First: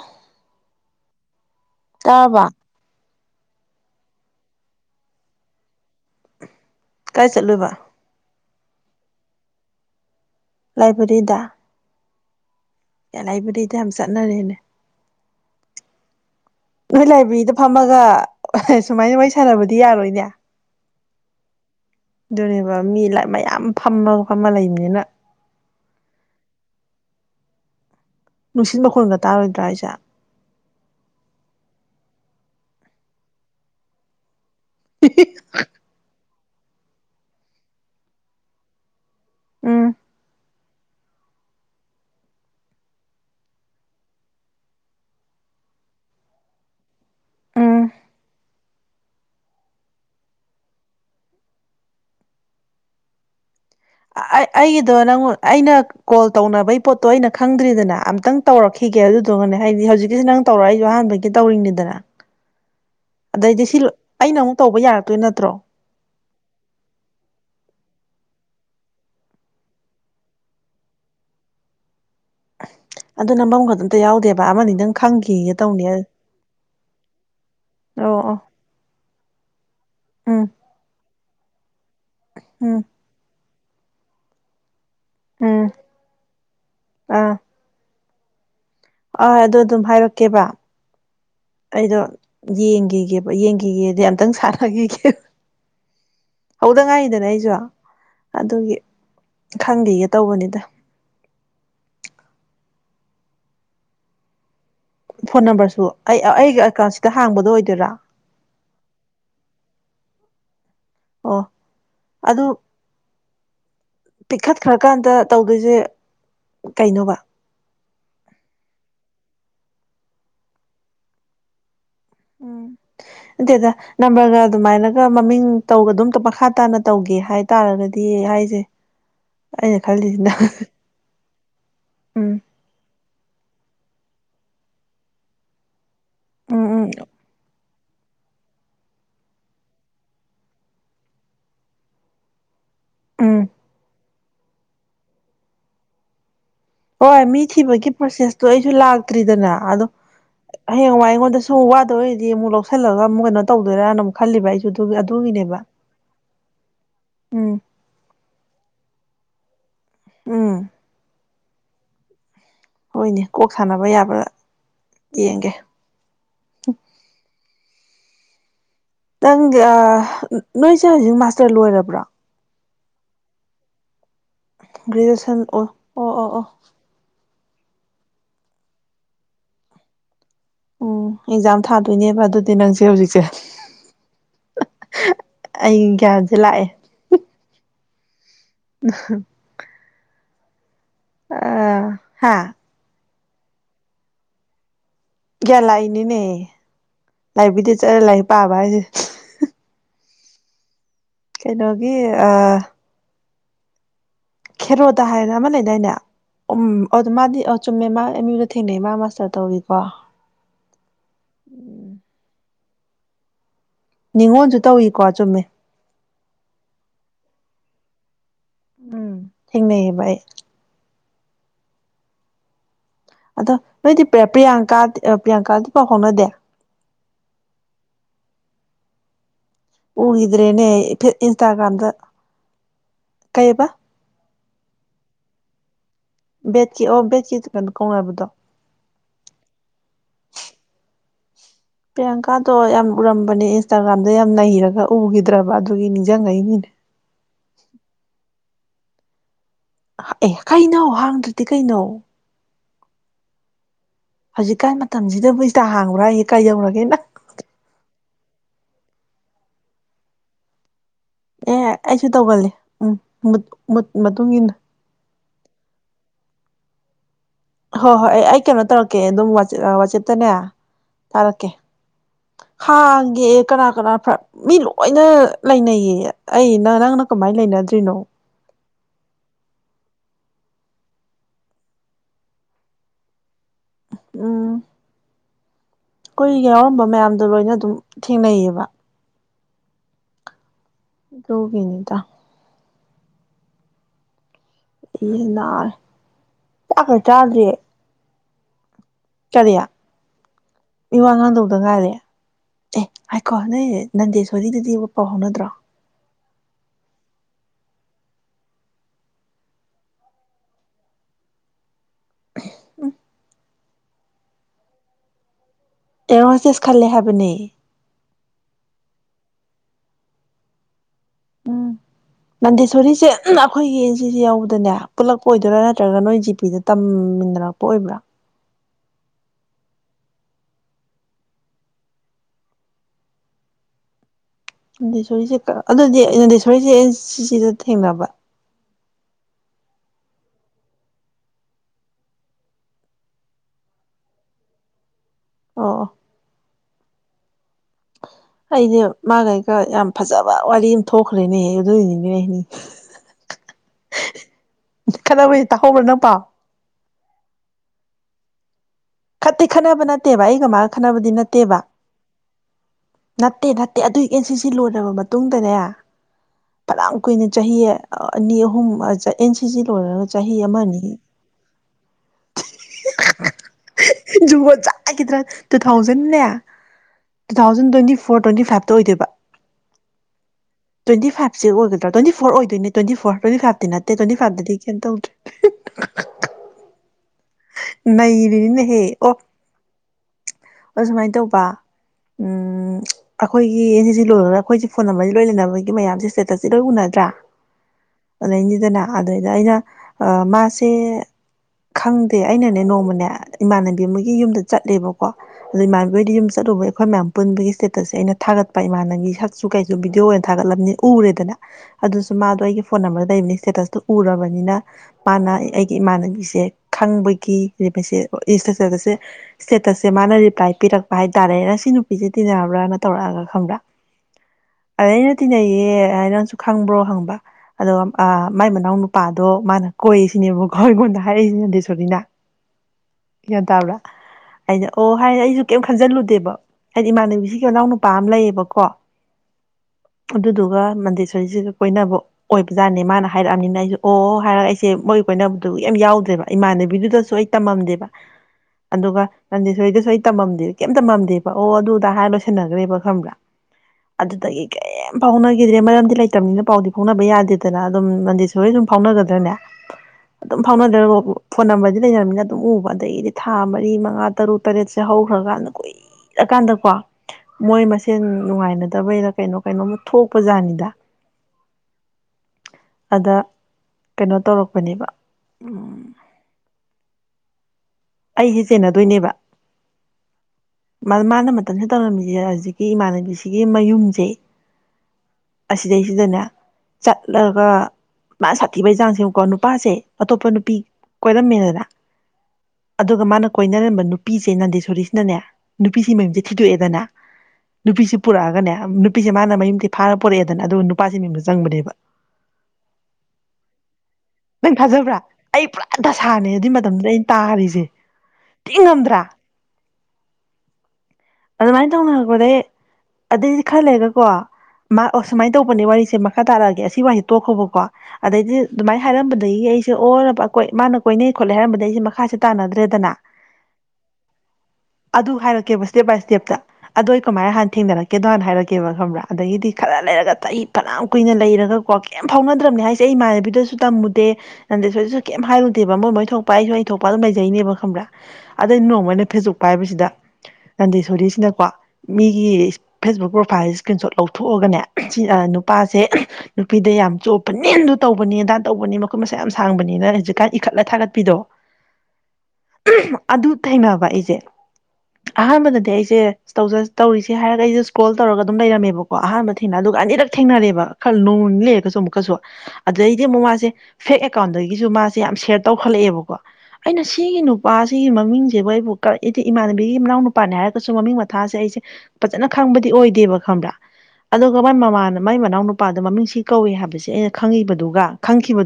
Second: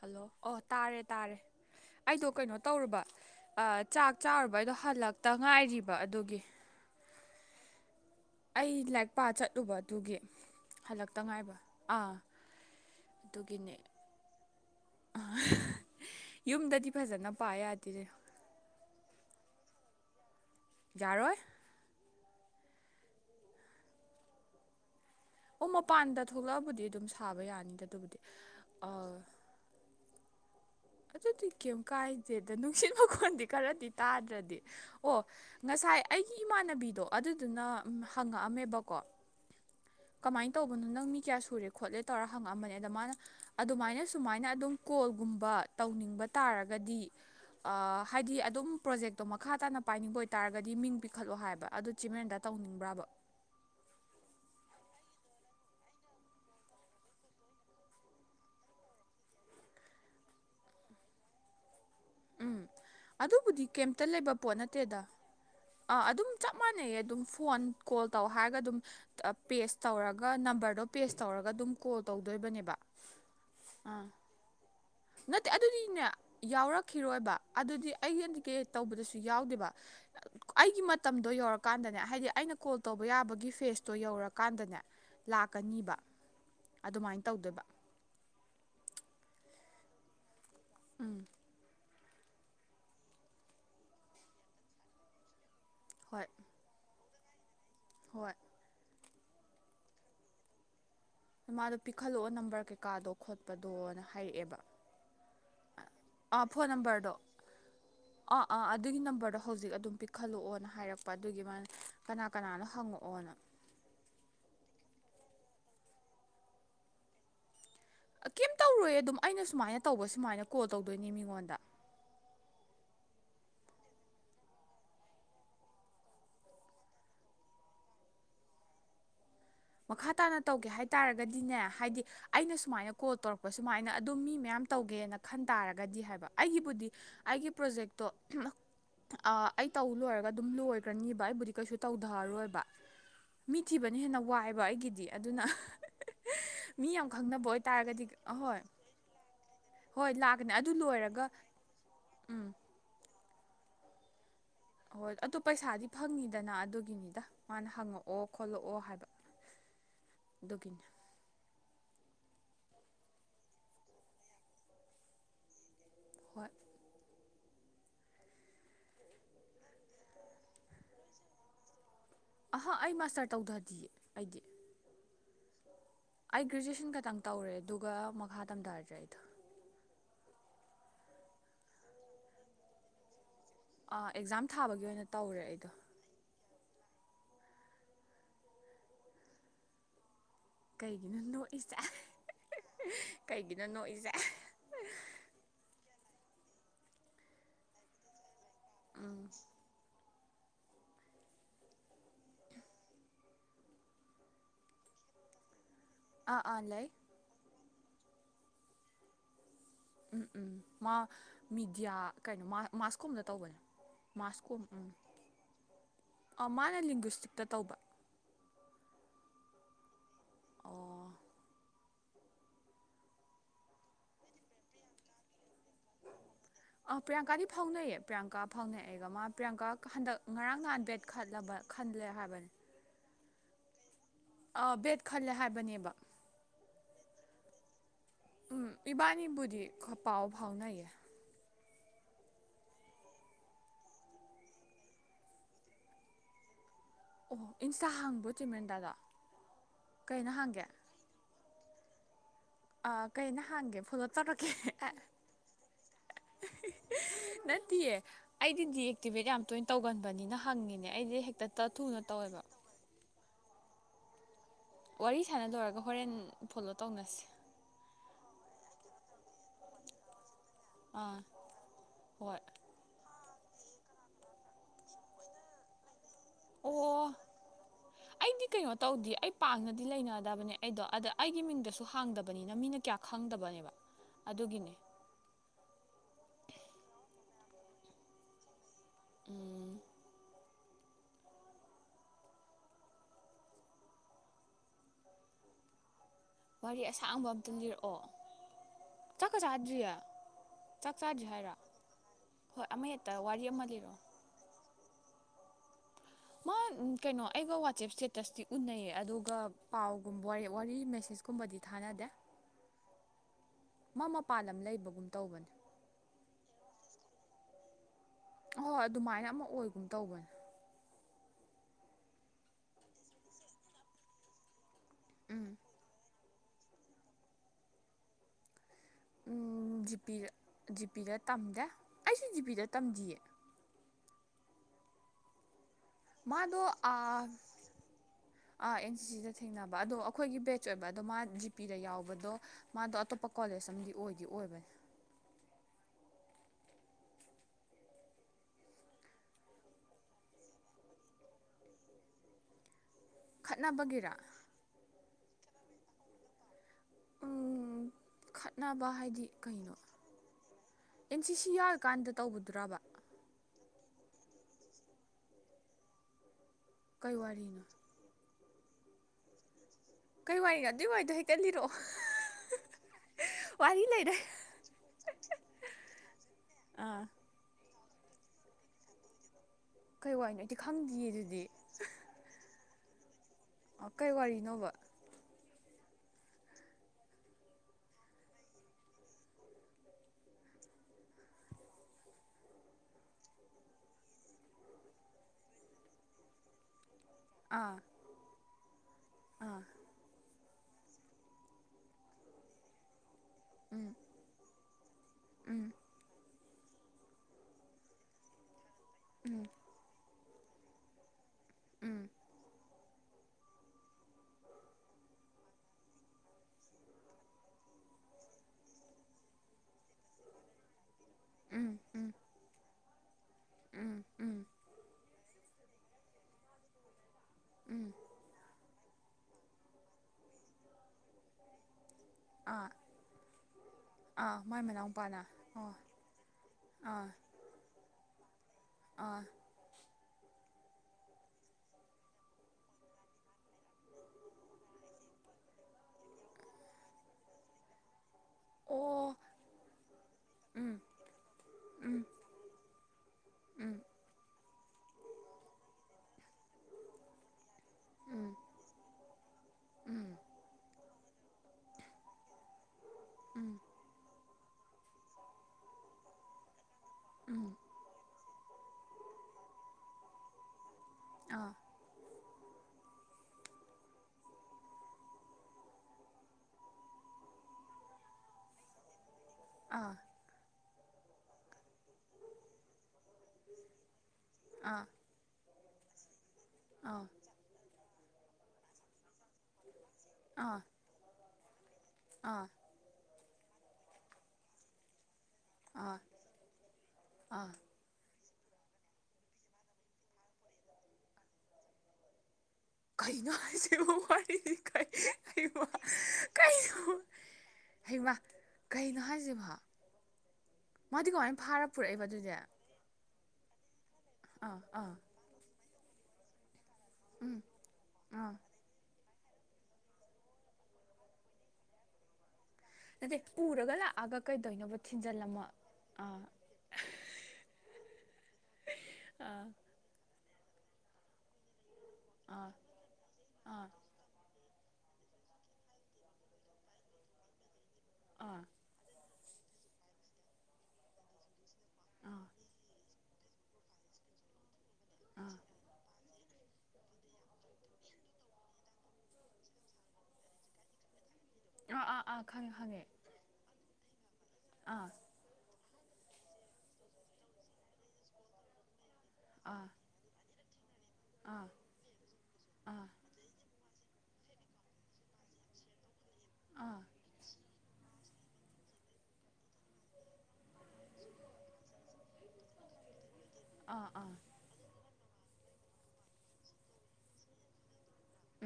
hello ꯑꯣ ꯇꯥꯔꯦ ꯇꯥꯔꯦ ꯑꯩꯗꯣ ꯇꯥꯔꯕ ꯀꯩꯅꯣ ꯇꯧꯔꯨꯕ ꯑ ꯆꯥꯛ ꯆꯥꯔꯨꯔꯕ ꯑꯩꯗꯣ ꯍꯜꯂꯛꯇ ꯉꯥꯏꯔꯤꯕ ꯑꯗꯨꯒꯤ ꯀꯥꯏ ꯆꯠꯂꯣꯏꯕ ꯑꯩ ꯂꯥꯏꯔꯤꯛ ꯄꯥ ꯆꯠꯂꯨꯕ ꯑꯗꯨꯒꯤ ꯍꯜꯂꯛꯇ ꯂꯥꯏꯕ꯭ꯔꯦꯔꯤꯗ ꯉꯥꯏꯕ ꯑꯥ ꯑꯦ ꯑꯗꯨꯒꯤꯅꯦ ꯂꯩꯕꯗꯤꯩꯗꯤ ꯌꯥꯝ ꯆꯠꯅꯔꯦꯅꯦ ꯌꯨꯝꯗꯗꯤ ꯅꯣꯏ ꯐꯖꯅ ꯄꯥ ꯂꯥꯏꯕꯦꯔꯤꯗ ꯐꯝꯃꯒ ꯌꯥꯗꯦꯅꯦ ꯁꯨꯃꯥꯏꯅ ꯋꯥꯔꯤꯣꯏ ꯁꯥꯟꯅꯕꯗꯤ ꯌꯥꯔꯣꯏꯅꯦ ꯌꯥꯔꯣꯏ ꯑꯗꯨꯅꯦꯕ ꯃꯤ ꯃꯌꯥꯝ ꯐꯝꯃꯒ ꯐꯝꯃ ꯂꯩꯕꯅꯤꯅ ꯑꯣ ꯃꯄꯥꯟꯗ ꯊꯣꯛꯂꯛꯑꯕꯨꯗꯤ ꯑꯗꯨꯝ ꯁꯥꯕ ꯌꯥꯅꯤꯗ ꯑꯗꯨꯕꯨꯗꯤ ꯅꯨꯡꯁꯤꯠ ꯃꯈꯣꯟꯒ ꯑꯥ ꯇꯥꯔꯣꯏꯗ꯭ꯔꯥ ꯑꯩꯁꯦ ꯑꯗꯨꯗꯤ ꯀꯩ ꯀꯥꯏꯗꯦꯗ ꯅꯨꯡꯁꯤꯠ ꯃꯈꯣꯟꯗꯤ ꯈꯔꯗꯤ ꯇꯥꯗ꯭ꯔꯗꯤ ꯑꯣ ꯉꯁꯥꯏ ꯑꯩꯒꯤ ꯏꯃꯥꯟꯅꯕꯤꯗꯣ ꯑꯗꯨꯗꯨꯅ ꯍꯪꯉꯛꯑꯝꯃꯦꯕꯀꯣ ꯎꯝ ꯀꯃꯥꯏ ꯇꯧꯕꯅꯣ ꯅꯪ ꯃꯤ ꯀꯌꯥ ꯁꯨꯔꯦ ꯈꯣꯠꯂꯦ ꯇꯧꯔ ꯍꯪꯉꯛꯑꯝꯕꯅꯦ ꯑꯗ ꯃꯥꯅ ꯑꯗꯨꯃꯥꯏꯅ ꯁꯨꯃꯥꯏꯅ ꯑꯗꯨꯝ ꯀꯣꯜꯒꯨꯝꯕ ꯇꯧꯅꯤꯡꯕ ꯇꯥꯔꯒꯗꯤ ꯎꯝ ꯍꯥꯏꯗꯤ ꯑꯗꯨꯝ ꯄ꯭ꯔꯣꯖꯦꯛꯇꯣ ꯃꯈꯥ ꯇꯥꯅ ꯄꯥꯏꯅꯤꯡꯕ ꯑꯣꯏꯇꯥꯥꯔꯒꯗꯤ ꯃꯤꯡ ꯄꯤꯈꯠꯂꯣ ꯍꯥꯏꯕ ꯑꯗꯨ ꯆꯦꯃꯦꯟꯗ ꯇꯧꯅꯤꯡꯕ꯭ꯔꯕ [unintelligible] [inaudible] ꯑꯩꯒꯤꯗꯣ ꯅꯪ ꯑꯩꯅ ꯀꯣꯜ ꯇꯧꯅꯕꯩ ꯄꯣꯠꯇꯣ ꯑꯩꯅ ꯈꯪꯗ꯭ꯔꯤꯗꯅ ꯑꯝꯇꯪ ꯇꯧꯔꯛꯈꯤ ꯒꯦ ꯑꯗꯨꯗꯨꯒꯅꯦ ꯍꯥꯏꯗꯤ ꯍꯧꯖꯤꯛꯀꯤꯁꯤ ꯅꯪ ꯇꯧꯔꯛꯏꯁꯨꯣ ꯑꯍꯥꯟꯕꯒꯤ ꯇꯧꯔꯤꯅꯤꯗꯅ ꯑꯗꯩꯗꯤ ꯑꯗꯨꯕꯨꯗꯤ ꯁꯤ ꯀꯩꯝꯇ ꯂꯩꯕ ꯑꯩꯅ ꯑꯃꯨꯛ ꯄꯣꯠ ꯇꯧꯕ ꯅꯠꯇꯦꯗ ꯌꯥꯔꯛꯇꯣꯏ ꯅꯠꯇ꯭ꯔꯣ ꯑꯥ ꯑꯗꯨꯝ ꯆꯞ ꯃꯥꯟꯅꯩꯌꯦ ꯑꯗꯨꯝ ꯐꯣꯟ ꯀꯣꯜ ꯇꯧ ꯍꯥꯏꯔꯒ ꯑꯗꯨꯝ ꯄꯦꯁ ꯇꯧꯔꯒ ꯅꯝꯕꯔꯗꯣ ꯄꯦꯁ ꯇꯧꯔꯒ ꯑꯗꯨꯝ ꯀꯣꯜ ꯇꯧꯗꯣꯏꯕꯅꯦꯕ ꯑꯗꯨ ꯅꯐꯝꯈꯛꯇ ꯑꯥ ꯑꯝꯇ ꯌꯥꯎꯗꯦꯕ ꯑꯃꯅꯤ ꯅꯪ ꯅꯠꯇꯦ ꯑꯗꯨꯅꯤꯅꯦ ꯌꯥꯎꯔꯛꯈꯤꯔꯣꯏꯕ ꯑꯗꯨꯗꯤ ꯑꯣ ꯑꯩꯗꯤꯀꯦ ꯇꯧꯕꯗꯁꯨ ꯌꯥꯎꯗꯦꯕ ꯎꯝ ꯑꯩꯒꯤ ꯃꯇꯝꯗꯣ ꯌꯧꯔꯀꯥꯟꯗꯅꯦ ꯍꯥꯏꯗꯤ ꯑꯩꯅ ꯀꯣꯜ ꯎꯝ ꯇꯧꯕ ꯌꯥꯕꯒꯤ ꯐꯦꯁꯇꯣ ꯌꯧꯔꯀꯥꯟꯗꯅꯦ ꯎꯝ ꯂꯥꯛꯀꯅꯤꯕ ꯑꯗꯨꯃꯥꯏꯅ ꯇꯧꯗꯣꯏꯕ ꯑ ꯑꯗꯨꯗ ꯑꯗꯨꯝ ꯍꯥꯏꯔꯛꯀꯦꯕ ꯑꯩꯗꯣ ꯌꯦꯡꯈꯤꯒꯦꯕ ꯌꯦꯡꯈꯤꯒꯦꯗ ꯑꯇꯪ ꯁꯥꯟꯅꯈꯤꯒꯦꯕ ꯍꯣꯏ ꯍꯧꯗꯉꯥꯏꯗꯅ ꯑꯩꯁꯨ ꯍꯣꯏ ꯑꯗꯨꯒꯤ ꯈꯪꯈꯤꯒꯦ ꯇꯧꯕꯅꯤꯗ ꯃꯥꯗꯣ ꯄꯤꯈꯠꯂꯛꯑꯣ ꯅꯝꯕꯔ ꯀꯩꯀꯥꯗꯣ ꯈꯣꯠꯄꯗꯣꯅ ꯍꯥꯏꯔꯛꯑꯦꯕ ꯐꯣꯟ ꯅꯝꯕꯔꯁꯨ ꯑꯩ ꯑꯥ ꯑꯩꯒꯤ ꯐꯣꯟ ꯑꯦꯀꯥꯎꯟꯁꯤꯗ ꯅꯝꯕꯔꯗꯣ ꯍꯥꯡꯕꯗꯣ ꯑꯣꯏꯗꯣꯏꯔꯥ ꯈꯜꯂꯛꯑꯣꯅ ꯍꯥꯏꯔꯛꯄ ꯑꯣ ꯑꯗꯨꯒꯤ ꯃꯥꯅ ꯀꯅꯥ ꯑꯗꯨ ꯀꯅꯥꯅꯣ ꯍꯪꯉꯛꯑꯣꯅ ꯄꯤꯛꯈꯠꯈ꯭ꯔꯀꯥꯟꯗ ꯇꯧꯗꯣꯏꯁꯦ ꯀꯩꯅꯣꯕ ꯀꯩꯝ ꯇꯧꯔꯨꯏ ꯑꯗꯨꯝ ꯑꯩꯅ ꯁꯨꯃꯥꯏꯅ ꯇꯧꯕ ꯁꯨꯃꯥꯏꯅ ꯀꯣꯜ ꯇꯧꯗꯣꯏꯅꯤ ꯃꯤꯉꯣꯟꯗ ꯎꯝ ꯅꯠꯇꯦꯗ ꯅꯝꯕꯔꯒ ꯑꯗꯨꯃꯥꯏꯅꯒ ꯃꯃꯤꯡ ꯇꯧꯒ ꯑꯗꯨꯝꯇ ꯃꯈꯥ ꯇꯥꯅ ꯇꯧꯒꯦ ꯍꯥꯏꯇꯥꯔꯒꯗꯤ ꯑꯦ ꯍꯥꯏꯁꯦ ꯑꯩꯅ ꯃꯈꯥ ꯈꯜꯂꯤꯁꯤꯅ ꯇꯥꯅ ꯇꯧꯒꯦ ꯍꯥꯏ ꯇꯥꯔꯒꯗꯤꯅꯦ ꯍꯥꯏꯗꯤ ꯎꯝ ꯑꯩꯅ ꯁꯨꯃꯥꯏꯅ ꯀꯣꯜ ꯇꯧꯔꯛꯄ ꯁꯨꯃꯥꯏꯅ ꯑꯗꯨꯝ ꯃꯤ ꯃꯌꯥꯝ ꯇꯧꯒꯦꯅ ꯈꯟ ꯇꯥꯔꯒꯗꯤ ꯍꯥꯏꯕ ꯎꯝ ꯎꯝ ꯑꯩꯒꯤꯕꯨꯗꯤ ꯑꯩꯒꯤ ꯄ꯭ꯔꯣꯖꯦꯛ ꯇꯣ ꯑ ꯑꯩ ꯇꯧ ꯂꯣꯏꯔꯒ ꯑꯗꯨꯝ ꯂꯣꯏꯈ꯭ꯔꯅꯤꯕ ꯑꯩꯕꯨꯗꯤ ꯀꯩꯁꯨ ꯇꯧꯊꯔꯔꯣꯏꯕ ꯎꯝ ꯃꯤ ꯊꯤꯕꯅ ꯍꯦꯟꯅ ꯋꯥꯏꯑꯦꯕ ꯑꯩꯒꯤꯗꯤ ꯑꯗꯨꯅ ꯌꯥꯝ ꯍꯣꯏ ꯃꯤ ꯈꯪꯅꯕ ꯊꯤꯕꯒꯤ ꯑꯣꯏꯇꯥꯔꯒꯗꯤ ꯄ꯭ꯔꯣꯁꯦꯁꯇꯣ ꯑꯍꯣꯏ ꯑꯩꯁꯨ ꯂꯥꯛꯇ꯭ꯔꯤꯗꯅ ꯑꯗꯣ ꯍꯣꯏ ꯂꯥꯛꯀꯅꯤ ꯑꯗꯨ ꯍꯌꯦꯡꯋꯥ ꯂꯣꯏꯔꯒ ꯑꯩꯉꯣꯟꯗ ꯁꯨꯝ ꯋꯥꯗꯣꯔꯗꯤ ꯑꯃꯨꯛ ꯂꯧꯁꯤꯜꯂꯒ ꯑꯃꯨꯛ ꯀꯩꯅꯣ ꯇꯧꯗꯣꯏꯔꯥꯅ ꯑꯃꯨꯛ ꯈꯜꯂꯤꯕ ꯑꯩꯁ ꯍꯣꯏ ꯑꯗꯣ ꯄꯩꯁꯥꯗꯤ ꯐꯪꯉꯤꯗꯅ ꯑꯗꯨꯒꯤꯅꯤꯗ ꯎꯝ ꯃꯥꯅ ꯍꯪꯉꯛꯑꯣ ꯈꯣꯠꯂꯛꯑꯣ ꯍꯥꯏꯕ ꯎꯝ ꯗꯨꯒꯤꯅꯤꯗ ꯍꯣꯏꯅꯦ ꯀꯣꯛ ꯁꯥꯟꯅꯕ ꯌꯥꯕ꯭ꯔꯥ ꯌꯦꯡꯒꯦ ꯍꯣꯏ ꯅꯪꯒꯤ ꯅꯣꯏꯁꯦ ꯍꯧꯖꯤꯛ ꯃꯥꯁꯇꯔ ꯂꯣꯏꯔꯕ꯭ꯔꯣ ꯑꯍꯥ ꯑꯩ ꯃꯥꯁꯇꯔ ꯇꯧꯗꯗꯤꯌꯦ ꯒ꯭ꯔꯦꯖꯨꯌꯦꯁꯟ ꯑꯣ ꯑꯣ ꯑꯣ ꯑꯩ ꯑꯣ ꯒ꯭ꯔꯦꯖꯨꯋꯦꯁꯟ ꯈꯛꯇꯪ ꯇꯧꯔꯦ ꯑꯗꯨꯒ ꯃꯈꯥ ꯇꯝꯊꯗ꯭ꯔꯦ ꯑꯩꯗꯣ ꯎꯝ ꯑꯦꯛꯖꯥꯝ ꯊꯥꯗꯣꯏꯅꯦꯕ ꯑꯗꯨꯗꯤ ꯅꯪꯁꯦ ꯍꯧꯖꯤꯛꯁꯦ ꯑꯦꯛꯖꯥꯝ ꯊꯥꯕꯒꯤ ꯑꯣꯏꯅ ꯇꯧꯔꯦ ꯑꯩꯗꯣ ꯑꯩ ꯒ꯭ꯌꯥꯟꯁꯦ [unintelligible] [unintelligible] ꯀꯩꯒꯤꯅꯣ ꯅꯣꯛꯏꯁꯦ ꯑꯥ ꯍꯥ ꯀꯩꯒꯤꯅꯣ ꯅꯣꯛꯏꯁꯦ ꯒ꯭ꯌꯥ ꯂꯥꯛꯏꯅꯤꯅꯦ ꯂꯥꯏꯕꯤꯔꯤꯗ ꯆꯠꯂ ꯂꯥꯏꯔꯤꯛ ꯄꯥꯕ ꯍꯥꯏꯁꯦ ꯎꯝ ꯀꯩꯅꯣꯒꯤ ꯑ ꯈꯦꯔꯣꯗꯥ ꯍꯥꯏꯔꯅ ꯑꯃ ꯂꯩꯗꯥꯏꯅꯦ ꯑꯥ ꯑꯥ ꯎꯝ ꯂꯩ ꯃꯥꯗꯤ ꯆꯨꯝꯃꯦ ꯃꯥ ꯑꯦꯝ ꯌꯨꯗ ꯊꯦꯡꯅꯩ ꯃꯥ ꯃꯥꯁꯇꯔ ꯇꯧꯋꯤ ꯎꯝ ꯎꯝ ꯃꯥ ꯃꯤꯗꯤꯌꯥ ꯀꯩꯅꯣ ꯃꯥꯁ ꯀꯣꯝꯗ ꯇꯧꯕꯅꯦ ꯃꯥꯁ ꯅꯤꯉꯣꯜꯁꯨ ꯀꯣꯝ ꯎꯝ ꯇꯧꯏꯀꯣ ꯆꯨꯝꯃꯦ ꯑ ꯃꯥꯅ ꯂꯤꯡꯒ꯭ꯁꯇꯤꯛꯇ ꯇꯧꯕ ꯎꯝ ꯊꯦꯡꯅꯩꯌꯦꯕ ꯑꯩ ꯑꯣ ꯑꯗꯣ ꯅꯣꯏꯗꯤ ꯄ ꯄ꯭ꯔꯤꯌꯥꯡꯀꯥ ꯄ꯭ꯔꯤꯌꯥꯡꯀꯥ ꯑꯥ ꯄ꯭ꯔꯤꯌꯥꯡꯀꯥꯗꯤ ꯐꯥꯎꯅꯩꯌꯦ ꯄ꯭ꯔꯤꯌꯥꯡꯀꯥ ꯐꯥꯎꯅꯩ ꯑꯩꯒ ꯃꯥ ꯄ꯭ꯔꯤꯌꯥꯡꯀꯥ ꯍꯟꯗꯛ ꯉꯔꯥꯡ ꯎꯈꯤꯗ꯭ꯔꯦꯅꯦ ꯅꯍꯥꯟ ꯕꯦꯗ ꯈꯜꯂꯕ ꯏꯟꯁꯇꯥꯒ꯭ꯔꯥꯝꯗ ꯈꯜꯂꯦ ꯍꯥꯏꯕꯅꯤ ꯀꯩꯕ ꯑ ꯕꯦꯠ ꯈꯜꯂꯦ ꯍꯥꯏꯕꯅꯦꯕ ꯕꯦꯠ ꯀꯤ ꯑꯣ ꯕꯦꯠ ꯀꯤ ꯀꯩꯅꯣ ꯀꯧꯅꯕꯗꯣ ꯎꯝ ꯏꯕꯥꯅꯤꯕꯨꯗꯤ ꯄꯥꯎ ꯐꯥꯎꯅꯩꯌꯦ ꯄ꯭ꯔꯤꯌꯥꯡꯀꯥꯗꯣ ꯌꯥꯝ ꯎꯔꯝꯕꯅꯦ ꯏꯟꯁꯇꯥꯒ꯭ꯔꯥꯝꯗ ꯌꯥꯝ ꯅꯩꯔꯒ ꯎꯈꯤꯗ꯭ꯔꯕ ꯑꯗꯨꯒꯤ ꯅꯤꯡꯖꯪꯉꯛꯏꯅꯤꯅꯦ ꯑꯣ ꯏꯟꯁꯇꯥ ꯍꯥꯡꯕ꯭ꯔꯣ ꯆꯨꯃꯦꯟꯗꯥꯗꯣ ꯑꯦ ꯀꯩꯅꯣ ꯍꯥꯡꯗ꯭ꯔꯗꯤ ꯀꯩꯅꯣ ꯑ ꯀꯩꯩ ꯍꯥꯏꯅ ꯍꯥꯡꯒꯦ ꯐꯣꯂꯣ ꯇꯧꯔꯛꯀꯦ ꯍꯧꯖꯤꯛꯀꯥꯟ ꯃꯇꯝꯁꯤꯗꯕꯨ ꯏꯟꯁꯇꯥ ꯍꯥꯡꯕ꯭ꯔꯥ ꯍꯥꯏꯁꯦ ꯀꯩꯗꯧꯔꯒꯦ ꯅꯪ ꯅꯠꯇꯤꯌꯦ ꯗꯤꯑꯛꯇꯤꯚꯦꯠ ꯌꯥꯝ ꯇꯣꯏꯅ ꯇꯧꯒꯟꯕꯅꯤꯅ ꯍꯪꯉꯤꯅꯦ ꯑꯩꯗꯤ ꯑꯦ ꯍꯦꯛꯇ ꯊꯨꯅ ꯑꯩꯁꯨ ꯇꯧꯋꯦꯕ ꯇꯧꯒꯜꯂꯤ ꯎꯝ ꯃꯨꯠ ꯃꯨꯠꯀꯤ ꯃꯇꯨꯡ ꯏꯟꯅ ꯋꯥꯔꯤ ꯁꯥꯟꯅ ꯂꯣꯏꯔꯒ ꯍꯣꯔꯦꯟ ꯐꯣꯂꯣ ꯇꯧꯅꯁꯤ ꯍꯣ ꯍꯣꯏ ꯑ ꯑꯩ ꯀꯩꯅꯣ ꯇꯧꯔꯛꯀꯦ ꯑꯗꯨꯝ ꯋꯥꯆꯦꯞꯇꯅꯦ ꯑꯥ ꯇꯔꯀꯦ ꯍꯣꯏ ꯈꯥꯡꯒꯦꯑꯦ ꯀꯅꯥ ꯀꯅꯥ ꯐꯔ꯭ ꯃꯤ ꯂꯣꯏꯅ ꯂꯩꯅꯩꯌꯦ ꯑꯩ ꯑꯣ ꯅꯪꯅ ꯀꯃꯥꯏꯅ ꯂꯩꯅꯗ꯭ꯔꯤꯅꯣ ꯑꯩꯗꯤ ꯀꯩꯅꯣ ꯇꯧꯗꯦ ꯑꯩ ꯄꯥꯡꯅꯗꯤ ꯂꯩꯅꯗꯕꯅꯦ ꯑꯩꯗꯣ ꯑꯗ ꯑꯩꯒꯤ ꯃꯤꯡꯗꯁꯨ ꯍꯥꯡꯗꯕꯅꯤꯅ ꯃꯤꯅ ꯀꯌꯥ ꯈꯪꯗꯕꯅꯦꯕ ꯎꯝ ꯑꯗꯨꯒꯤꯅꯦ ꯀꯨꯏꯒꯤ ꯌꯥꯎꯔꯝꯕ ꯃꯌꯥꯝꯗꯣ ꯂꯣꯏꯅꯗꯨ ꯎꯝ ꯊꯦꯡꯅꯩꯌꯦꯕ ꯎꯝ ꯗꯨꯒꯤꯅꯤꯗ ꯏꯍꯦ ꯅꯥꯔꯦ ꯋꯥꯔꯤ ꯆꯥꯛꯀ ꯑꯁꯥꯡꯕ ꯆꯥꯗ꯭ꯔꯤ ꯑꯝꯇꯪ ꯂꯤꯔꯛꯑꯣ ꯆꯥꯛꯀ ꯀꯔꯤ ꯆꯥꯗꯔ꯭ꯤꯌ ꯃꯤ ꯋꯥ ꯉꯥꯡꯗꯧꯗ ꯉꯥꯏꯔꯦ ꯍꯣꯏ ꯑꯦ ꯑꯃ ꯍꯦꯛꯇ ꯍꯥꯏꯈꯣ ꯋꯥꯔꯤ ꯑꯃ ꯅꯩ ꯂꯤꯔꯛꯑꯣ ꯅꯟꯗꯦꯁꯣꯔꯤꯗꯨꯗꯤ ꯄꯥꯎꯍꯥꯎꯅꯗꯔꯣ ꯃꯥ ꯀꯩꯅꯣ ꯑꯩꯒ ꯋꯥꯆꯦꯞ ꯁ꯭ꯇꯦꯇꯁꯇꯤ ꯎꯅꯩꯌꯦ ꯑꯗꯨꯒ ꯄꯥꯎꯒꯨꯝꯕ ꯋꯥꯔꯤ ꯃꯦꯁꯦꯁ ꯀꯨꯝꯕꯗꯤ ꯊꯥꯅꯗꯦ ꯑꯍꯦ ꯎꯝ ꯃ ꯃꯄꯥꯟ ꯂꯝ ꯂꯩꯕꯒꯨꯝ ꯇꯧꯕꯅꯦ ꯑꯦꯌꯔ ꯍꯣꯁꯇꯦꯁ ꯈꯜꯂꯦ ꯍꯥꯏꯕꯅꯦ ꯍꯣ ꯍꯣꯏ ꯑꯗꯨꯃꯥꯏꯅ ꯑꯃ ꯑꯣꯏꯒꯨꯝ ꯇꯧꯕꯅꯦ ꯎꯝ ꯅꯟꯗꯦꯁꯣꯔꯤꯁꯦ ꯑꯈꯣꯏꯒꯤ ꯑꯦꯟꯁꯤꯁꯤ ꯌꯥꯎꯕꯗꯅꯦ ꯄꯨꯜꯂꯛꯄ ꯑꯣꯏꯗꯣꯏꯔꯥ ꯅꯠꯇ꯭ꯔꯒ ꯅꯣꯏ ꯖꯤꯄꯤꯗ ꯇꯝ ꯃꯤꯟꯅꯔꯛꯄ ꯑꯣꯏꯕ꯭ꯔꯥ ꯎꯝ ꯖꯤꯄꯤꯗ ꯖꯤꯄꯤꯗ ꯇꯝꯗꯦ ꯑꯩꯁꯨ ꯖꯤꯄꯤꯗ ꯇꯝꯗꯤꯌꯦ ꯅꯟꯗꯦꯁꯣꯔꯤꯁꯦ ꯀ ꯑꯗꯨꯗꯤ ꯅꯟꯗꯦꯁꯣꯔꯤꯁꯦ ꯃꯥꯗꯣ ꯑꯦꯟ ꯁꯤꯁꯤꯗ ꯊꯦꯡꯅꯕ ꯑꯦꯟ ꯁꯤꯗ ꯊꯦꯡꯅꯕ ꯑꯗꯣ ꯑꯩꯈꯣꯏꯒꯤ ꯕꯦꯆ ꯑꯣꯏꯕ ꯑꯗꯣ ꯃꯥ ꯖꯤꯄꯤꯗ ꯌꯥꯎꯕꯗꯣ ꯃꯥꯗꯣ ꯑꯇꯣꯞꯄ ꯀꯣꯂꯦꯖ ꯑꯃꯗꯤ ꯎ ꯑꯣꯏꯒꯤ ꯑꯣꯏꯕꯅꯤ ꯑꯣ ꯑꯣ [inaudible] ꯑꯩꯗꯤ ꯃꯥꯒ ꯑꯩꯀ ꯌꯥꯝ ꯐꯖꯕ ꯋꯥꯔꯤ ꯑꯝ ꯊꯣꯛꯈ꯭ꯔꯦꯅꯦꯍꯦ ꯑꯗꯨꯒꯤꯅꯤꯅꯦꯅꯦ ꯍꯤ ꯈꯠꯅꯕꯒꯤꯔ ꯈꯠꯅꯕꯩ ꯇꯥꯍꯧꯕ꯭ꯔꯥ ꯅꯪ ꯄꯥꯥꯎ ꯎꯝ ꯈꯠ ꯈꯠꯇꯦ ꯈꯠꯅꯕ ꯅꯠꯇꯦꯕ ꯑꯩꯒ ꯃꯥꯒ ꯈꯠꯅꯕꯗꯤ ꯑꯦꯟ ꯁꯤ ꯁꯤ ꯅꯠꯇꯦꯕ ꯌꯥꯎꯔꯤꯀꯥꯟꯗ ꯇꯧꯕꯗꯨꯔꯕ ꯅꯠꯇꯦ ꯅꯠ ꯇꯦ ꯑꯗꯨꯏ ꯑꯦꯟ ꯁꯤꯁꯤ ꯂꯣꯏꯔꯕ ꯃꯇꯨꯡꯗꯅꯦ ꯐꯅꯥꯝ ꯀꯩ ꯀꯨꯏꯅ ꯆꯍꯤ ꯋꯥꯔꯤꯅꯣ ꯑꯅꯤ ꯑꯍꯨ ꯍꯨꯝ ꯃꯥ ꯆ ꯑꯦꯟ ꯁꯤꯁꯤ ꯀꯩ ꯋꯥꯔꯤꯅꯣ ꯑꯗꯨꯏ ꯋꯥꯏꯔꯤꯗꯣ ꯍꯦꯛꯇ ꯂꯤꯔꯛꯑꯣ ꯋꯥꯔꯤ ꯂꯩꯔꯦ ꯖꯨꯒꯣꯠ ꯆꯥꯒꯤꯗ꯭ꯔꯥ ꯇꯨ ꯊꯥꯎꯖꯟꯦ ꯑꯥ two thousand June twenty four twenty ꯐꯥꯏꯚꯇ ꯑꯣꯏꯗꯣꯏꯕ ꯀꯩ ꯋꯥꯏ ꯅꯣ ꯑꯩ ꯇ꯭ꯋꯇꯤꯥꯏꯚꯁꯤ ꯑꯣꯏꯒꯗ꯭ꯔꯥ ꯇ꯭ꯋꯇꯤ ꯐꯣꯔ ꯑꯣꯏꯗꯣꯏꯅꯦ ꯇ꯭ꯋꯇꯤ ꯐ ꯇ꯭ꯋꯦꯟꯇꯤ ꯐꯥꯏꯚꯇ ꯑꯥ ꯅꯠꯇꯦ ꯀꯩ ꯇ꯭ꯋꯦꯟꯇꯤ ꯐꯥꯏꯚꯇꯇꯤ ꯋꯥꯔꯤꯅꯣꯕ ꯀꯦꯝ ꯇꯧꯗꯔ꯭ꯦ ꯅꯩꯔꯤꯅꯤꯅꯦꯍꯦ ꯑꯣ ꯑꯁꯨꯃꯥꯏꯅ ꯇꯧꯕ ꯎꯝ ꯑꯈꯣꯏꯒꯤ ꯑꯦꯟ ꯁꯤꯁꯤ ꯂꯣꯏꯔꯒ ꯑꯩꯈꯣꯏꯁꯤ ꯐꯣꯟ ꯅꯝꯕꯔꯁꯤ ꯂꯣꯏ ꯂꯩꯅꯕꯒꯤ ꯃꯌꯥꯝꯁꯦ ꯁꯇꯦꯇꯁꯤ ꯂꯣꯏ ꯎꯅꯗ꯭ꯔꯥ ꯑꯥ ꯑꯗꯨꯏꯅꯤꯗꯅ ꯑꯗꯨꯏꯗ ꯑꯩꯅ ꯑꯥ ꯃꯥꯁꯦ ꯈꯪ ꯗꯦ ꯑꯩꯅꯅꯦ ꯅꯣꯡꯃꯅꯦ ꯏꯃꯥꯟꯅꯕꯤ ꯑꯃꯒꯤ ꯌꯨꯝꯗ ꯆꯠꯂꯦꯕꯀꯣ ꯑꯗꯣ ꯏꯃꯥꯟꯅꯕꯤ ꯍꯣꯏꯗꯤ ꯌꯨꯝ ꯆ ꯆꯠꯂꯨꯕ ꯑꯩꯈꯣꯏ ꯃꯌꯥꯝ ꯄꯨꯟꯕꯒꯤ ꯁ꯭ꯇꯦꯇꯁꯦ ꯑꯩꯅ ꯊꯥꯒꯠꯄ ꯏꯃꯥꯟꯅꯒꯤ ꯁꯛꯁꯨ ꯀꯩꯁꯨ ꯕꯤꯗꯤꯑꯣ ꯑꯣꯏꯅ ꯊꯥꯒꯠꯂꯝꯅꯤ ꯎꯔꯦꯗꯅ ꯎꯝ ꯑꯗꯨꯁꯨ ꯃꯥꯗꯣ ꯑꯩꯒꯤ ꯐꯣꯟ ꯅꯝꯕꯔꯗ ꯂꯩꯕꯅꯤ ꯏꯁꯇꯦꯇꯁꯇꯨ ꯎꯔꯕꯅꯤꯅ ꯄꯥꯥꯟ ꯅ ꯑꯩꯒꯤ ꯏꯃꯥꯟꯅꯕꯤꯁꯦ ꯈꯪꯕꯒꯤ ꯔꯤꯄꯦꯟꯁꯦ ꯑꯣ ꯁ꯭ꯇꯦꯊꯁꯁꯦ ꯁ꯭ꯇꯦꯇꯁꯁꯦ ꯃꯥꯅ ꯔꯤꯄ꯭ꯂꯥꯏ ꯄꯤꯔꯛ ꯄ ꯍꯥꯏꯇꯥꯔꯦ ꯅꯁꯤ ꯎꯝ ꯅꯨꯄꯤꯁꯤ ꯎꯝ ꯇꯤꯟꯅꯔꯕ꯭ꯔꯥꯅ ꯇꯧꯔꯛꯑꯒ ꯈꯪꯕ꯭ꯔꯥ ꯎꯝ ꯎꯝ ꯑꯗꯩꯩ ꯑꯩꯅ ꯇꯤꯟꯅꯩꯌꯦ ꯅ ꯅꯪꯁꯨ ꯈꯪꯕ꯭ꯔꯣ ꯍꯪꯕ ꯑꯗꯨꯒ ꯎꯝ ꯑ ꯃꯥꯏ ꯃꯅꯥꯎ ꯅꯨ ꯄꯥꯗꯣ ꯃꯥꯅ ꯀꯣꯏꯁꯤꯅꯦꯕꯀꯣ ꯑꯩꯉꯣꯟꯗ ꯍꯥꯏꯔꯛꯏꯁꯤ ꯅꯗꯤꯦ ꯁꯣꯔꯤꯅꯥ ꯑ ꯌꯦ ꯇꯕ꯭ꯔ ꯑꯩꯅ ꯑꯣ ꯍꯥꯏꯗꯤ ꯃꯅꯥꯎꯄꯥꯅ ꯑꯩꯁꯨ ꯀꯩꯝ ꯑꯣ ꯈꯟꯖꯤꯜꯂꯨꯗꯦꯕ ꯍꯥꯏꯗꯤ ꯑꯥ ꯏꯃꯥꯟꯅꯕꯤꯁꯤꯒꯤ ꯃꯅꯥꯎ ꯅꯨꯄꯥ ꯑꯃ ꯂꯩꯌꯦꯕꯀꯣ ꯋꯥ ꯑꯗꯨꯗꯨꯒ ꯃꯟꯗꯦꯁꯣꯔꯤꯁꯤꯒ ꯀꯣꯏꯅꯕ ꯑꯣꯏꯕ ꯖꯥꯠꯅꯦ ꯃꯥꯅ ꯍꯥꯏꯔꯛꯑꯅꯤꯅ ꯑꯩꯁꯁꯨ ꯑꯣ ꯍꯥꯏꯔꯒ ꯑꯩꯁꯦ ꯑꯩꯣꯏ ꯀꯣꯏꯅꯕꯗꯨ ꯌꯥꯝ ꯌꯥꯎꯗ꯭ꯔꯦꯕ ꯏꯃꯥꯟꯅꯕꯤꯗꯨꯗꯁꯨ ꯑꯩ ꯇꯝꯃꯝꯗꯦꯕ ꯑꯣ ꯑꯗꯨꯒ ꯅꯟꯗꯤ ꯁꯣꯏꯗꯁꯨ ꯑꯩ ꯇꯝꯃꯝꯗꯦꯕ ꯀꯩꯝ ꯎꯝ ꯇꯝꯃꯝꯗꯦꯕ ꯑꯣ ꯑꯗꯨꯗ ꯎꯝ ꯍꯥꯏꯔ ꯂꯣꯏꯁꯟꯅꯈ꯭ꯔꯦꯕ ꯈꯪꯕ꯭ꯔꯥ ꯎꯝ ꯑꯗꯨꯗꯒꯤ ꯀꯔꯤꯝ ꯐꯥꯎꯅꯈꯤꯗ꯭ꯔꯦ ꯃꯔꯝꯗꯤ ꯂꯩꯇꯕꯅꯤꯅ ꯄꯥꯎꯗꯤ ꯐꯥꯎꯅꯕ ꯌꯥꯗꯦꯗ ꯠꯇꯅ ꯑꯗꯨꯝ ꯅꯟꯗꯤ ꯎꯝ ꯁ ꯍꯣꯏ ꯁꯝ ꯐꯥꯎꯅꯒꯗ꯭ꯔꯅꯦ ꯎꯝ ꯑꯗꯨꯝ ꯐꯥꯎꯅꯗ꯭ꯔꯒ ꯐꯣꯟ ꯅꯝꯕꯔꯗꯤ ꯂꯩꯅꯔꯕꯅꯤꯅ ꯑꯗꯨꯝ ꯎꯕ ꯑꯗꯗꯒꯤꯗꯤ ꯊꯥ ꯎꯝ ꯃꯔꯤ ꯃꯉꯥ ꯇꯔꯨ ꯇꯔꯦꯠꯁꯦ ꯍꯧꯈ꯭ꯔꯀꯥꯟꯗ ꯀꯨꯏꯔꯀꯥꯟꯗꯀꯣ ꯎꯝ ꯃꯣꯏ ꯃꯁꯦꯟ ꯅꯨꯡꯉꯥꯏꯅ ꯇꯕꯩꯗ ꯀꯩꯅꯣ ꯀꯩꯅꯣꯝ ꯊꯣꯛꯄ ꯖꯥꯠꯅꯤꯗ ꯑꯥ ꯑꯗ ꯀꯩꯅꯣ ꯇꯧꯔꯛꯄꯅꯦꯕ ꯑꯩ ꯍꯦ ꯆꯦꯟꯅꯗꯣꯏꯅꯦꯕ ꯑꯥ ꯃꯥꯅ ꯃꯇꯝꯁꯤꯗ ꯇꯧꯔꯝꯃꯤꯁꯦ ꯍꯧꯖꯤꯛꯀꯤ ꯏꯃꯥꯟꯅꯕꯤꯁꯤꯒꯤ ꯃꯌꯨꯝꯁꯦ ꯑꯥ ꯑꯁꯤꯗꯩꯁꯤꯗꯅꯦ ꯑꯥ ꯆꯠꯂꯒ ꯃꯥ ꯁꯥꯊꯤꯕꯩ ꯆꯥꯡꯁꯤ ꯑꯃꯨꯛꯀꯣ ꯅꯨꯄꯥꯁꯦ ꯑꯇꯣꯞꯄ ꯑꯥ ꯅꯨꯄꯤ ꯀꯣꯏꯔꯝꯃꯦꯗꯅ ꯑꯥ ꯑꯗꯨꯒ ꯃꯥꯅ ꯀꯣꯏꯅꯔꯝꯕ ꯅꯨꯄꯤꯁꯦ ꯅꯟꯗꯦꯁꯣꯔꯤꯁꯤꯅꯅꯦ ꯅꯨꯄꯤꯁꯤ ꯑꯥ ꯃꯌꯨꯝꯁꯦ ꯊꯤꯗꯣꯛꯑꯦꯗꯅ ꯑꯥ ꯅꯨꯄꯤꯁꯤ ꯄꯨꯔꯛꯑꯒꯅꯦ ꯅꯨꯄꯤꯁꯦ ꯃꯥꯅ ꯃꯌꯨꯝꯇꯤ ꯐꯥꯔ ꯄꯨꯔꯛꯑꯦꯗꯅ ꯑꯗꯨ ꯅꯨꯄꯥꯁꯦ ꯃꯌꯨꯝꯗ ꯆꯪꯕꯅꯦꯕ ꯀ ꯉꯣ ꯍꯥꯏꯁꯉꯉ ꯅꯪ ꯀ ꯊꯥꯖꯕ꯭ꯔꯥ ꯑꯩ ꯄꯨꯔꯥ ꯗꯁꯥꯅꯦ ꯑꯗꯨꯏ ꯃꯇꯝꯗꯨꯗ ꯀꯩꯅꯣ ꯑꯩꯅ ꯇꯥꯔꯤꯁꯦ ꯍꯩꯃ ꯊꯤ ꯀꯩꯅꯣ ꯉꯝꯗ꯭ꯔꯥ ꯍꯥꯏꯁꯦꯕ ꯃꯥꯗꯤ ꯀꯃꯥꯏꯅ ꯐꯥꯔ ꯄꯨꯔꯛꯑꯏꯕ ꯑꯗꯨꯗꯤ ꯑꯗꯨꯏꯗꯤ ꯈꯔ ꯂꯩꯔꯒꯀꯣ ꯃꯥ ꯑꯥ ꯁꯨꯃꯥꯏꯅ ꯇꯧꯕ ꯋꯥꯔꯤꯦ ꯃꯈꯥ ꯇꯔꯛꯑꯒꯦ ꯑꯁꯤꯁ ꯎꯝ ꯇꯣꯛꯈꯀꯣ ꯑꯥ ꯑꯗꯩꯗꯤ ꯑꯗꯨꯃꯥꯏꯅ ꯍꯥꯏꯔ ꯑꯗꯒꯤ ꯑꯩꯁꯦ ꯑꯣꯔꯔꯕ ꯀꯣꯏ ꯃꯥꯅ ꯀꯣꯏꯅꯩ ꯈꯣꯠꯂꯦ ꯍꯥꯏꯔꯝꯕꯗꯤ ꯑꯩꯁꯦꯥꯥꯁꯦ ꯇꯥꯟꯅꯗ꯭ꯔꯦꯗ ꯅꯠꯇ ꯄ ꯄꯨꯔꯒ ꯑꯒ ꯀꯩ ꯗꯣꯏꯩꯅꯕ ꯑꯗꯨ ꯍꯥꯏꯔꯛꯀꯦꯕ ꯁ꯭ꯇꯦꯞ ꯕꯥꯏ ꯏꯁꯇꯦꯞꯇ ꯑꯗ ꯑꯩ ꯀꯃꯥꯏꯅꯥꯟ ꯊꯦꯡꯅꯔꯛꯀꯦꯗꯣ ꯍꯥꯟꯅ ꯍꯥꯏꯔꯛꯀꯦꯕ ꯈꯪꯕ꯭ꯔꯥ ꯑꯥ ꯑꯗꯒꯤꯗꯤ ꯈꯔ ꯂꯩꯔ ꯇꯩ ꯐꯅꯌꯥꯝ ꯀꯨꯏꯅ ꯂꯩꯔꯒ ꯀꯣ ꯀꯌꯥꯝꯝ ꯑꯥ ꯐꯥꯎꯅꯗ꯭ꯔꯕꯅꯤ ꯍꯥꯏꯁꯦ ꯑꯩ ꯏꯃꯥꯟꯅꯕꯤꯗꯁꯨ ꯑꯥ ꯇꯝꯃꯨꯗꯦ ꯅꯟꯗꯦ ꯁꯣꯏꯗꯁꯨ ꯀꯩꯝ ꯍꯥꯏꯔꯨꯗꯦꯕ ꯃꯣꯏ ꯃꯣꯏ ꯊꯣꯛꯄ ꯑꯩꯁꯨ ꯑꯩ ꯊꯣꯛꯄ ꯑꯗꯨꯝ ꯂꯩꯖꯩꯅꯦꯕ ꯈꯪꯕ꯭ꯔꯥ ꯑꯥ ꯑꯗꯩ ꯅꯣꯡꯃꯣꯏꯩꯅ ꯐꯦꯖꯛ ꯄꯥꯏꯕꯁꯤꯗ ꯅꯟꯗꯦꯁꯣꯔꯤꯁꯤꯅꯀꯣ ꯑꯥ ꯃꯤꯒꯤ ꯐꯦꯁꯕꯨꯛ ꯄ꯭ꯔꯣꯐꯥꯏꯜ ꯏꯁꯀ꯭ꯔꯤꯟ ꯁꯣꯠ ꯂꯧꯊꯣꯛꯑꯒꯅꯦ ꯁꯤ ꯑꯥ ꯅꯨꯄꯥꯁꯦ ꯅꯨꯄꯤꯗ ꯌꯥꯝ ꯆꯣꯞꯄꯅꯦꯗ ꯇꯧꯕꯅꯤ ꯑꯗꯥꯟ ꯇꯧꯕꯅꯤ ꯃꯈꯣꯏ ꯃꯁꯌꯥꯝ ꯌꯥꯝ ꯁꯥꯡꯕꯅꯤꯅ ꯍꯧꯖꯤꯛꯀꯥꯟ ꯏꯈꯠꯂ ꯊꯥꯒꯠꯄꯤꯗꯣ ꯑꯥ ꯑꯥ ꯑꯥ ꯈꯪꯉꯦ ꯈꯪꯉꯦ ꯑꯗꯨ ꯊꯦꯡꯅꯕ ꯑꯩꯁꯦ ꯑꯥ ꯑꯍꯥꯟꯕꯗ ꯑꯗꯨꯗꯤ ꯑꯩꯁꯦꯧ ꯇꯧꯔꯤꯁꯦ ꯍꯥꯏꯔꯒ ꯑꯩꯁꯦ ꯁ꯭ꯀ꯭ꯔꯣꯜ ꯇꯧꯔꯒ ꯑꯗꯨꯝ ꯂꯩꯔꯝꯃꯦꯕꯣ ꯀꯣ ꯑꯍꯥꯟꯕ ꯊꯦꯡꯅ ꯑꯥ ꯑꯗꯨꯒ ꯑꯅꯤꯔꯛ ꯊꯦꯡꯅꯔꯦꯕ ꯈꯔ ꯅꯣꯡ ꯑꯥ ꯂꯩꯔꯒꯁꯨ ꯑꯃꯨꯛꯀꯁꯨ ꯑꯥ ꯑꯗꯨꯗꯩꯗꯤ ꯑꯃꯨꯛ ꯃꯥꯁꯦ ꯐꯦꯛ ꯑꯦꯀꯥꯎꯟꯗꯒꯤꯁꯨ ꯃꯥꯁꯦ ꯌꯥꯝ ꯁꯦꯌꯔ ꯇꯧꯍꯜꯂꯛꯑꯦꯕꯀꯣ ꯑꯥ ꯑꯩꯅ ꯁꯤꯒꯤ ꯅꯨꯄꯥꯁꯤꯒꯤ ꯃꯃꯤꯡ ꯕꯨ ꯑꯩꯕꯨ ꯀ ꯏꯗꯤ ꯏꯃꯥꯟꯅꯕꯤꯒꯤ ꯃꯅꯥꯎ ꯅꯨꯄꯥꯅꯦ ꯍꯥꯏꯔꯒꯁꯨ ꯃꯃꯤꯡ ꯃꯊꯥꯁꯦ ꯑꯩꯁꯦ ꯐꯖꯅ ꯈꯪꯕꯗꯤ ꯑꯣꯏꯗꯦꯕ ꯈꯪꯕ꯭ꯔꯥ ꯑꯥ ꯑꯥ ꯑꯗꯨꯒ ꯃꯒꯤ ꯃꯃꯥ ꯃꯥꯏ ꯃꯅꯥꯎ ꯅꯨꯄꯥꯗ ꯃꯃꯤꯡ ꯁꯤ ꯀꯧꯏ ꯍꯥꯏꯕꯁꯦ ꯑꯩꯅ ꯈꯪꯉꯤꯕꯗꯨꯒ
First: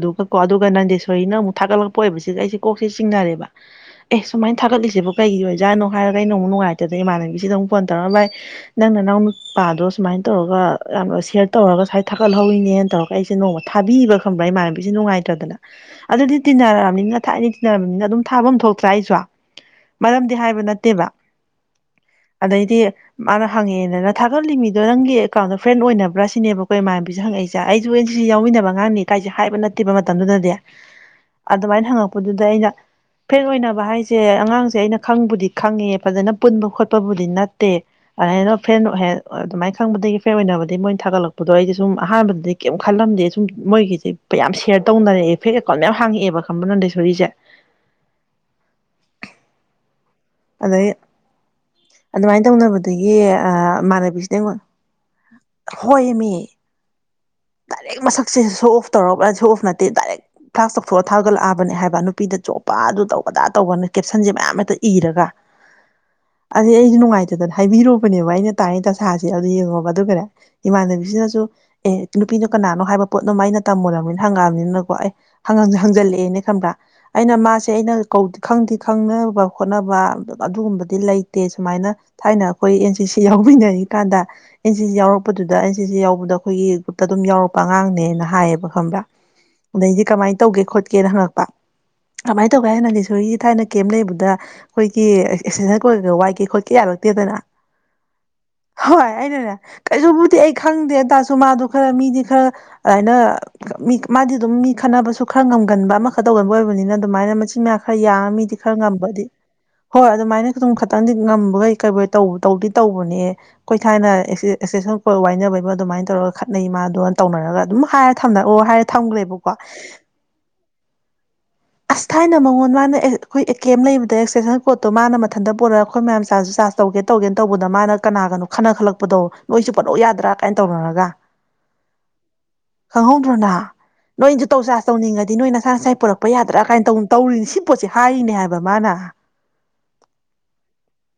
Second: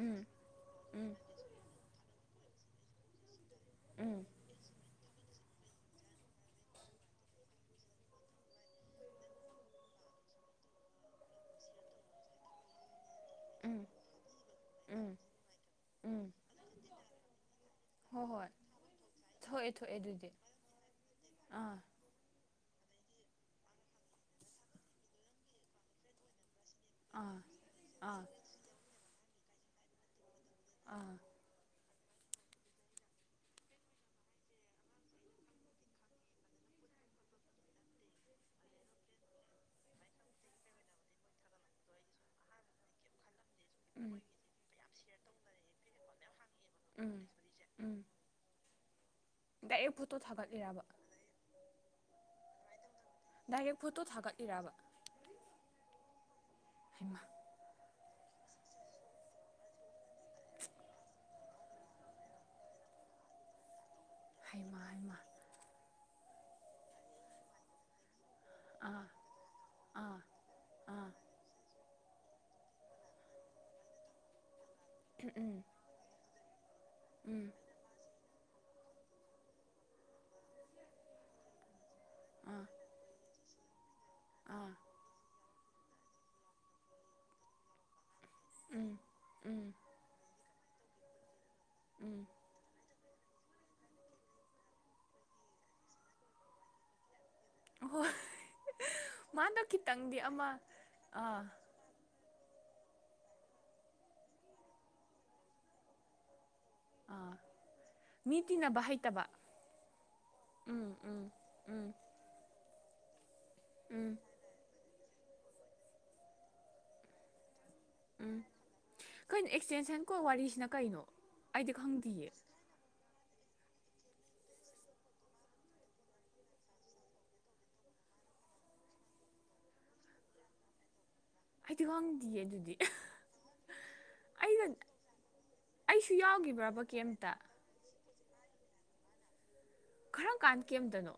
ꯎꯝ ꯀꯣ ꯑꯗꯨꯒ ꯎꯝ ꯅꯟꯗꯦꯁꯣꯔꯤꯅ ꯑꯃꯨꯛ ꯊꯥꯒꯠꯂꯛꯄ ꯑꯣꯏꯕꯁꯤꯒ ꯑꯩꯦ ꯀꯣꯛꯁꯦ ꯆꯤꯡꯅꯔꯦꯕ ꯎꯝ ꯑꯦ ꯁꯨꯃꯥꯏꯅ ꯊꯥꯒꯠꯂꯤꯁꯦꯕ ꯀꯩꯒꯤ ꯑꯣꯏꯖꯥꯠꯅꯣ ꯍꯥꯏꯔꯒꯩꯅ ꯑꯃꯨꯛ ꯅꯨꯡꯉꯥꯏꯇꯗꯅ ꯏꯃꯥꯟꯅꯕꯤꯁꯤꯗ ꯑꯃꯨꯛ ꯐꯣꯟ ꯇꯧꯔꯒ ꯚ ꯅꯪ ꯅꯪꯅ ꯄꯥꯗꯣ ꯁꯨꯃꯥꯏꯅ ꯇ ꯈ ꯎꯝ ꯏꯃꯥꯟꯅꯕꯤꯁꯤ ꯎꯝ ꯅꯨꯡꯉꯥꯏꯇ꯭ꯔꯗꯅ ꯎꯝ ꯑꯗꯨꯗꯤ ꯇꯤꯟꯅꯔꯛꯕꯅꯤꯅ ꯊꯥꯏꯅ ꯇꯤꯟꯅꯔꯕꯅꯤꯅ ꯑꯗꯨꯝ ꯊꯥꯐꯝ ꯑꯃ ꯊꯣꯛꯇ꯭ꯔꯥ ꯑꯩꯁꯨꯣ ꯊꯣꯛꯑ ꯊꯣꯛꯑꯦ ꯑꯗꯨꯗꯤ ꯃꯔꯝꯗꯤ ꯍꯥꯏꯕ ꯅꯠꯇꯦꯕ ꯑꯥ ꯑꯗꯩꯗꯤ ꯃꯥꯅ ꯍꯪꯉꯛꯦꯗꯅ ꯊꯥꯒꯠꯂꯤꯃꯤꯗꯣ ꯅꯪꯒꯤ ꯑꯦꯀꯥꯎꯟꯗꯣ ꯐ꯭ꯔꯦꯟ ꯑꯣꯏꯅꯕ꯭ꯔꯥ ꯁꯤꯅꯦꯕꯀꯣ ꯍꯈꯣꯏ ꯃꯥꯟꯅꯕꯤꯁꯦ ꯑꯥ ꯍꯪꯉꯛꯏꯁꯦ ꯑꯩꯁꯨ ꯑꯦꯟ ꯑꯥ ꯁꯤꯦ ꯌꯥꯎꯃꯤꯟꯅꯕ ꯉꯥꯡꯅꯤ ꯀꯥꯏꯁꯦ ꯍꯥꯏꯕ ꯅꯠꯇꯦꯕ ꯃꯇꯝꯗꯨꯗꯗꯤ ꯑꯥ ꯑꯗꯨꯃꯥꯏꯅ ꯍꯪꯉꯛꯄꯗꯨꯗ ꯑꯩꯅ ꯐꯦꯜ ꯑꯣꯏꯅꯕ ꯍꯥꯏꯁꯦ ꯑꯉꯥꯡꯁ ꯦ ꯑꯩꯅ ꯈꯪꯕꯨꯗꯤ ꯈꯪꯉꯦ ꯐꯖꯅ ꯄꯨꯟꯕ ꯈꯣꯠꯄꯕꯨꯗꯤ ꯅꯠꯇꯦ ꯑꯗꯨꯃꯥꯏꯅ ꯐ꯭ꯔꯦꯟ ꯍ ꯑꯗꯨꯃꯥꯏꯅ ꯈꯪꯕꯗꯒꯤ ꯐꯦ ꯑꯣꯏꯅꯕꯗꯤ ꯃꯣꯏꯅ ꯊꯥꯒꯠꯂꯛꯄꯗꯣ ꯑꯩꯁ ꯁꯨꯝ ꯑꯍꯥꯟꯕꯗꯗꯤ ꯀꯩꯝ ꯈꯜꯂꯝꯗꯦ ꯁꯨꯝ ꯎꯝ ꯃꯣꯏꯒꯤꯁꯦꯌꯥꯝ ꯁꯦꯌꯔ ꯇꯧꯅꯔꯛꯑꯦ ꯐꯦꯛ ꯑꯦꯀꯥꯎꯟ ꯃꯌꯥꯝ ꯍꯥꯡꯉꯛꯑꯦꯕ ꯀꯝꯕꯅꯗꯦ ꯁꯔꯤ ꯎꯝ ꯆꯩ ꯎꯝ ꯇꯣ ꯊꯥꯒꯠꯂꯤꯔꯕ ꯑꯗꯨꯃꯥꯏꯅ ꯇꯧꯅꯕꯗꯒꯤ ꯗꯥꯏꯔꯦꯛ ꯐꯣꯇꯣ ꯃꯃꯥꯟꯅꯕꯤꯁꯤ ꯑꯩꯉꯣꯟ ꯊꯥꯒꯠꯂꯤꯔꯕ ꯍꯣꯏ ꯏ ꯃꯤ ꯍꯃ ꯗꯥꯏꯔꯦꯛ ꯃꯁꯛꯁꯦ ꯁꯣ ꯑꯣꯐ ꯇꯧꯔꯔꯕ ꯁꯣ ꯑꯣꯐ ꯅꯠꯇꯦ ꯗꯥꯏꯔꯦꯛ ꯐ꯭ꯂꯥꯁ ꯇꯧꯊꯣꯛꯑ ꯊꯥꯒꯠꯂꯛꯑꯕꯅꯦ ꯍꯥꯏꯕ ꯅꯨꯄꯤꯗ ꯆꯣꯞꯄ ꯃꯥ ꯑꯗꯨ ꯇꯧ ꯑꯗꯥ ꯇꯧꯕꯅ ꯀꯦꯞꯁꯟꯁꯦ ꯃꯌꯥꯝ ꯍꯦꯛꯇ ꯍꯩꯃꯥ ꯍꯩꯃꯥ ꯏꯔꯒ ꯑ ꯑꯩꯁꯨ ꯅꯨꯡꯉꯥꯏꯇꯗꯅ ꯍꯥꯏꯕꯤꯔꯨꯕꯅꯦꯕ ꯑꯩꯅ ꯇꯥꯅꯤ ꯑꯥ ꯇꯁꯥꯁꯦ ꯑꯗꯨ ꯌꯦꯡꯉꯣꯕ ꯑꯗꯨꯒ ꯑꯥ ꯀꯔ ꯑꯥ ꯏꯃꯥꯟꯅꯕꯤꯁꯤꯅꯁꯨ ꯑꯦ ꯅꯨꯄꯤꯗꯣ ꯀꯅꯥꯅꯣ ꯍꯥꯏꯕ ꯄꯣꯠꯅꯣꯃꯩꯅ ꯇꯝꯃꯨꯔꯕꯅꯤꯅ ꯍꯪꯉꯛꯑꯕꯅꯤꯅ ꯑꯩ ꯎꯝ ꯍꯪꯖꯜꯂꯛꯑꯦꯅꯦ ꯈꯟꯕ꯭ꯔꯥ ꯑꯩꯅ ꯎꯝ ꯃꯥꯁꯦ ꯑꯩꯅꯧ ꯈꯪꯗꯤ ꯈꯪꯅꯕ ꯈꯣꯠꯅꯕ ꯑꯗꯨꯒꯨꯝꯕꯗꯤ ꯂꯩꯇꯦ ꯁꯨꯃꯥꯏꯅ ꯊꯥꯏꯅ ꯑꯥ ꯑꯩꯈꯣꯏ ꯑꯦꯟ ꯁꯤ ꯁꯤ ꯌꯥꯎꯃꯤꯟꯅꯔꯤ ꯀꯥꯟꯗ ꯑꯥ ꯑꯦꯟ ꯁꯤ ꯁꯤ ꯌꯥꯎꯔꯛꯄꯗꯨꯗ ꯑꯗ ꯑꯩꯅ ꯁꯤꯁꯦ ꯌꯥꯎꯕꯗ ꯑꯩꯈꯣꯏꯒꯤ ꯒ꯭ꯔꯨꯞꯇ ꯑꯗꯨꯝ ꯌꯥꯎꯔꯛꯄ ꯑꯉꯥꯡꯅꯦꯅ ꯍꯥꯏꯌꯦꯕ ꯎꯝ ꯈꯪꯕ꯭ꯔꯥ ꯎꯝ ꯑꯗ ꯑꯩꯗꯤꯦ ꯀꯃꯥꯏꯅ ꯇꯧ ꯇꯧꯒꯦ ꯈꯣꯠꯀꯦꯅ ꯍꯪꯉꯛꯄ ꯎꯝ ꯑꯗꯨꯃꯥꯏꯅ ꯇꯧꯒꯦ ꯍꯥꯏꯅ ꯂꯤꯁꯣꯏꯒꯤ ꯊꯥꯏꯅ ꯀꯩꯦꯝ ꯂꯩꯕꯗ ꯑꯩꯈꯣꯏ ꯀ ꯑꯦ ꯀꯣꯏꯔꯒ ꯋꯥꯏꯒꯦ ꯈꯣꯠꯀꯦ ꯌꯥꯔꯛꯇꯦꯗꯅ ꯑꯣ ꯍꯣꯏ ꯑꯩꯅꯅꯦ ꯀꯩꯁꯨꯕꯨꯗꯤ ꯑꯩ ꯈꯪꯗꯦꯇꯥꯁꯨ ꯑꯥ ꯃꯥꯗ ꯈꯔ ꯃꯤꯗꯤ ꯈꯔ ꯑꯗꯨꯥꯏꯅ ꯃꯤ ꯃꯥꯗꯤ ꯑꯗꯨꯝ ꯃꯤ ꯈꯟꯅꯅꯕꯁꯨ ꯈꯔ ꯉꯝꯒꯟꯕ ꯑꯃꯈꯛ ꯇꯧꯒꯟꯕ ꯑꯣꯏ ꯅꯤꯅ ꯑꯥ ꯑꯗꯨꯃꯥꯏꯅ ꯃꯆꯤꯟ ꯃꯌꯥꯎ ꯈꯔ ꯌꯥꯡꯉ ꯃꯤ ꯃꯤꯗꯤ ꯈꯔ ꯇꯤꯟꯅꯕ ꯉꯝꯕꯗꯤ ꯍꯩꯇꯕ ꯍꯣꯏ ꯑꯗꯨꯃꯥꯏꯅ ꯑꯗꯨꯝ ꯎꯝ ꯈꯇꯪꯗꯤ ꯎꯝ ꯉꯝꯕꯒꯩ ꯎꯝ ꯀꯩ ꯇꯧꯗꯤ ꯇꯧꯕꯅꯦ ꯀꯈꯣꯏ ꯊꯥꯏꯅ ꯎꯝ ꯑꯦꯛꯁꯦꯁꯟ ꯋꯥꯏꯅꯕꯩꯕ ꯑꯗꯨꯃꯥꯏꯅ ꯇꯧꯔꯒ ꯈꯠꯅꯩ ꯃꯥꯗꯨꯒ ꯇꯧꯅꯔꯒ ꯑꯗꯨꯝ ꯍꯥꯏꯔꯦ ꯎꯝ ꯊꯝꯅ ꯑꯣ ꯍꯥꯏꯔꯦ ꯊꯝꯈ꯭ꯔꯦꯕꯀꯣ ꯀꯩꯅꯣ ꯑꯦꯛꯁꯇꯦꯟꯁꯟ ꯀꯣ ꯋꯥꯔꯤꯁꯤꯅ ꯀꯩꯅꯣ ꯑꯩꯗꯤ ꯑꯁ ꯈꯪꯗꯤꯌꯦ ꯊꯥꯏꯅ ꯃꯉꯣꯟ ꯃꯥꯅ ꯑꯩꯈꯣꯏ ꯑꯦ ꯀꯦꯝ ꯑꯦꯝ ꯂꯩꯕꯗ ꯑꯦꯛꯁꯇꯦꯁꯟ ꯄꯣꯠꯇꯣ ꯃꯥꯅ ꯃꯊꯟꯇ ꯄꯨꯔꯛꯒ ꯑꯩꯈꯣꯏ ꯃꯌꯥꯝ ꯆꯥ ꯆꯥꯔꯖ ꯇꯧꯒꯦ ꯇꯧꯒꯦꯅ ꯇꯧꯕꯗ ꯃꯥꯅ ꯀꯅꯥ ꯀꯅꯣ ꯈꯟꯅ ꯈꯠꯂꯛꯄꯗꯣꯣꯏ ꯆꯨꯞꯄꯂꯣꯛ ꯌꯥꯗ꯭ꯔꯥ ꯀꯥꯏꯅ ꯇꯧꯅꯔꯒ ꯍꯥꯏꯗꯤ ꯋꯥꯪꯗꯌꯦ ꯑꯗꯨꯗꯤ ꯅꯣꯏꯅꯁꯨ ꯇꯧ ꯑꯩꯒ ꯆꯥꯥꯁ ꯇꯧꯅꯤꯡꯉꯗꯤ ꯅꯣꯏ ꯅꯁꯥ ꯅꯁꯥꯏ ꯑꯩꯁꯨ ꯄꯨꯔꯣꯔꯛꯄ ꯌꯥꯗ꯭ꯔꯥ ꯌꯥꯎꯈꯤꯕ꯭ꯔꯕ ꯀꯥꯏꯅꯧ ꯀꯦꯝꯇ ꯇꯧꯔꯤꯅꯤ ꯁꯤ ꯄꯣꯠꯁꯦ ꯍꯥꯏꯅꯦ ꯍꯥꯏꯕ ꯃꯥꯅ ꯀꯔꯝ ꯀꯥꯟ ꯀꯦꯝꯇꯅꯣ